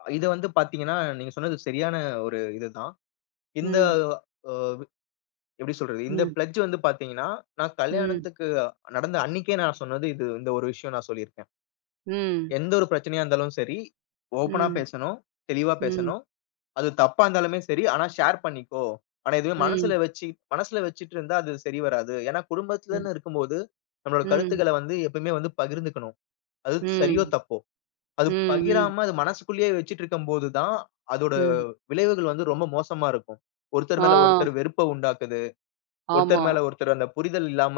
அ இத வந்து பார்த்தீங்கன்னா, நீங்க சொன்னது சரியான ஒரு இது தான். இந்த ம். ஆ எப்பிடி சொல்றது? இந்த ம். பிளெட்ஜ் வந்து பார்த்தீங்கன்னா, நான் ம். கல்யாணத்துக்கு நடந்த அன்னக்கே நான் சொன்னது, இது இந்த ஒரு விஷயம் நான் சொல்லியிருக்கேன். ம். எந்த ஒரு பிரச்சனையா இருந்தாலும் சரி, ஓப்பனா ம். பேசணும், தெளிவா ம். பேசணும். அது தப்பா இருந்தாலுமே சரி, ஆனா ஷேர் பண்ணிக்கோ! ஆனா இதுவே ம். மனசில வச்சி, மனசில வச்சிட்டு இருந்தா அது சரி வராது. ஏனா ம். குடும்பத்திலன்னு இருக்கும்போது, நம்மோட ம். கருத்துக்கள வந்து எப்பவுமே வந்து பகிர்ந்துக்கணும். அது சரியோ! ம். தப்போ! ம், அது ம். பகிராம அது மனசுக்குள்ளேயே வச்சிக்கிட்டு இருக்கும்போது தான், அதோட ம். விளைவுகள் வந்து ரொம்ப மோசமா இருக்கும். ஒருத்தர் மேல ஒருத்தர் ஆ. வெறுப்ப உண்டாக்குது, ஒருத்தர் ஆமா. மேல ஒருத்தர் அந்த புரிதல் இல்லாம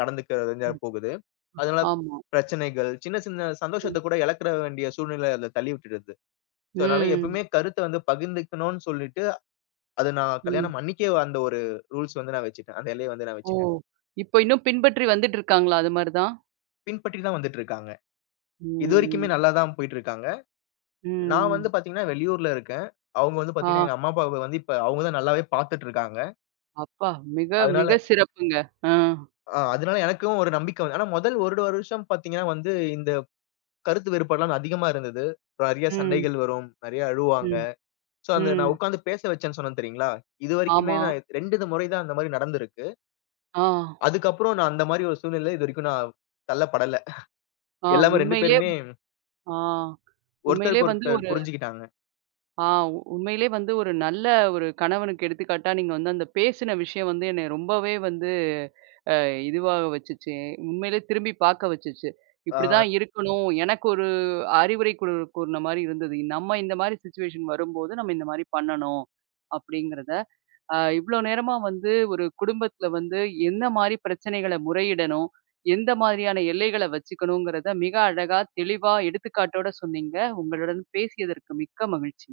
நடந்துக்க வேண்டியதா ம். போகுது. அதனால ஆமா. பிரச்சனைகள், சின்ன, சின்ன ம். சந்தோஷத்தக் கூட இழக்கிற வேண்டிய சூழ்நிலை அதில தள்ளி விட்டுருது. சோ, அதனால ம். எப்பமே கருத்த வந்து பகிர்ந்துக்கணுன்னு சொல்லிட்டு, அது நான் ம். கல்யாணம் அன்னக்கே அந்த ஒரு ரூல்ஸ் வந்து நான் வச்சுட்டேன். அந்த எல்லைய வந்து நான் ஓ! வச்சுட்டேன். இப்ப இன்னும் பின்பற்றி வந்துட்டு இருக்காங்களா? அதுமாரி தான். பின்பற்றி தான் வந்துட்டு இருக்காங்க. ம், இதுவரைக்குமே ம். நல்லா தான் போயிட்டு இருக்காங்க. ம், நான் வந்து ம். பார்த்தீங்கன்னா, வெளியூர்ல இருக்கேன். அவுங்க வந்து பார்த்தீங்கன்னா, ஆ. எங்க அம்மா, அப்பாவ வந்து இப்ப அவுங்க தான் நல்லாவே பார்த்துட்டு இருக்காங்க. அப்பா! மிக, அதனால, மிக சிறப்புங்க. ஆ. ஆ, அதுனால எனக்கும் ஒரு நம்பிக்கை வந்த ஆனா, முதல் ஒரு வருஷம் பார்த்தீங்கன்னா வந்து இந்த கருத்து வேறுபாடு எல்லாம் அதிகமா இருந்தது. நிறைய ம். சண்டைகள் வரும். நிறைய அழுவாங்க. ம், சோ, அந்த நான் ம். உட்கார்ந்து பேச வச்சேனு சொன்னேன் தெரியுங்களா? இதுவரைக்குமே ஆமா. நான் 2 இத முறை தான் அந்தமாரி நடந்திருக்கு. ஆ. அதுக்கு அப்புறம் நான் அந்தமாரி ஒரு சூழ்நிலையில இதுவரைக்கும் நான் தள்ளப்படல ஆ எல்லாமே 2 உண்மையிலே பேருமே ஆ உண்மையிலே ஒருத்தருக்கு வந்து ஒருத்தர் ஒரு புரிஞ்சுகிட்டாங்க. ஆ உண்மையிலே வந்து ஒரு நல்ல ஒரு கணவனுக்கு எடுத்துக்காட்டா, நீங்க வந்து அந்த பேசின விஷயம் வந்து என்ன ரொம்பவே வந்து அ இதுவா வச்சுச்சு, உண்மையிலே திரும்பி பார்க்க வச்சுச்சு, ஆ. இப்பிடிதான் இருக்கணும். எனக்கு ஒரு அறிவுரை கூ கூறினமாரி இருந்தது, நம்ம இந்தமாரி சிச்சுவேஷன் வரும்போது, நம்ம இந்த மாரி பண்ணணும், அப்பிடிங்கிறத. அ இவ்ளோ நேரமா வந்து, ஒரு குடும்பத்தில வந்து என்னமாரி பிரச்சனைகள முறையிடணும்? எந்த மாதிரியான எல்லைகள வச்சுக்கணுங்கிறத மிக அழகா, தெளிவா எடுத்துக்காட்டோட சொன்னீங்க, உங்களுடன் பேசியதற்கு மிக்க மகிழ்ச்சி.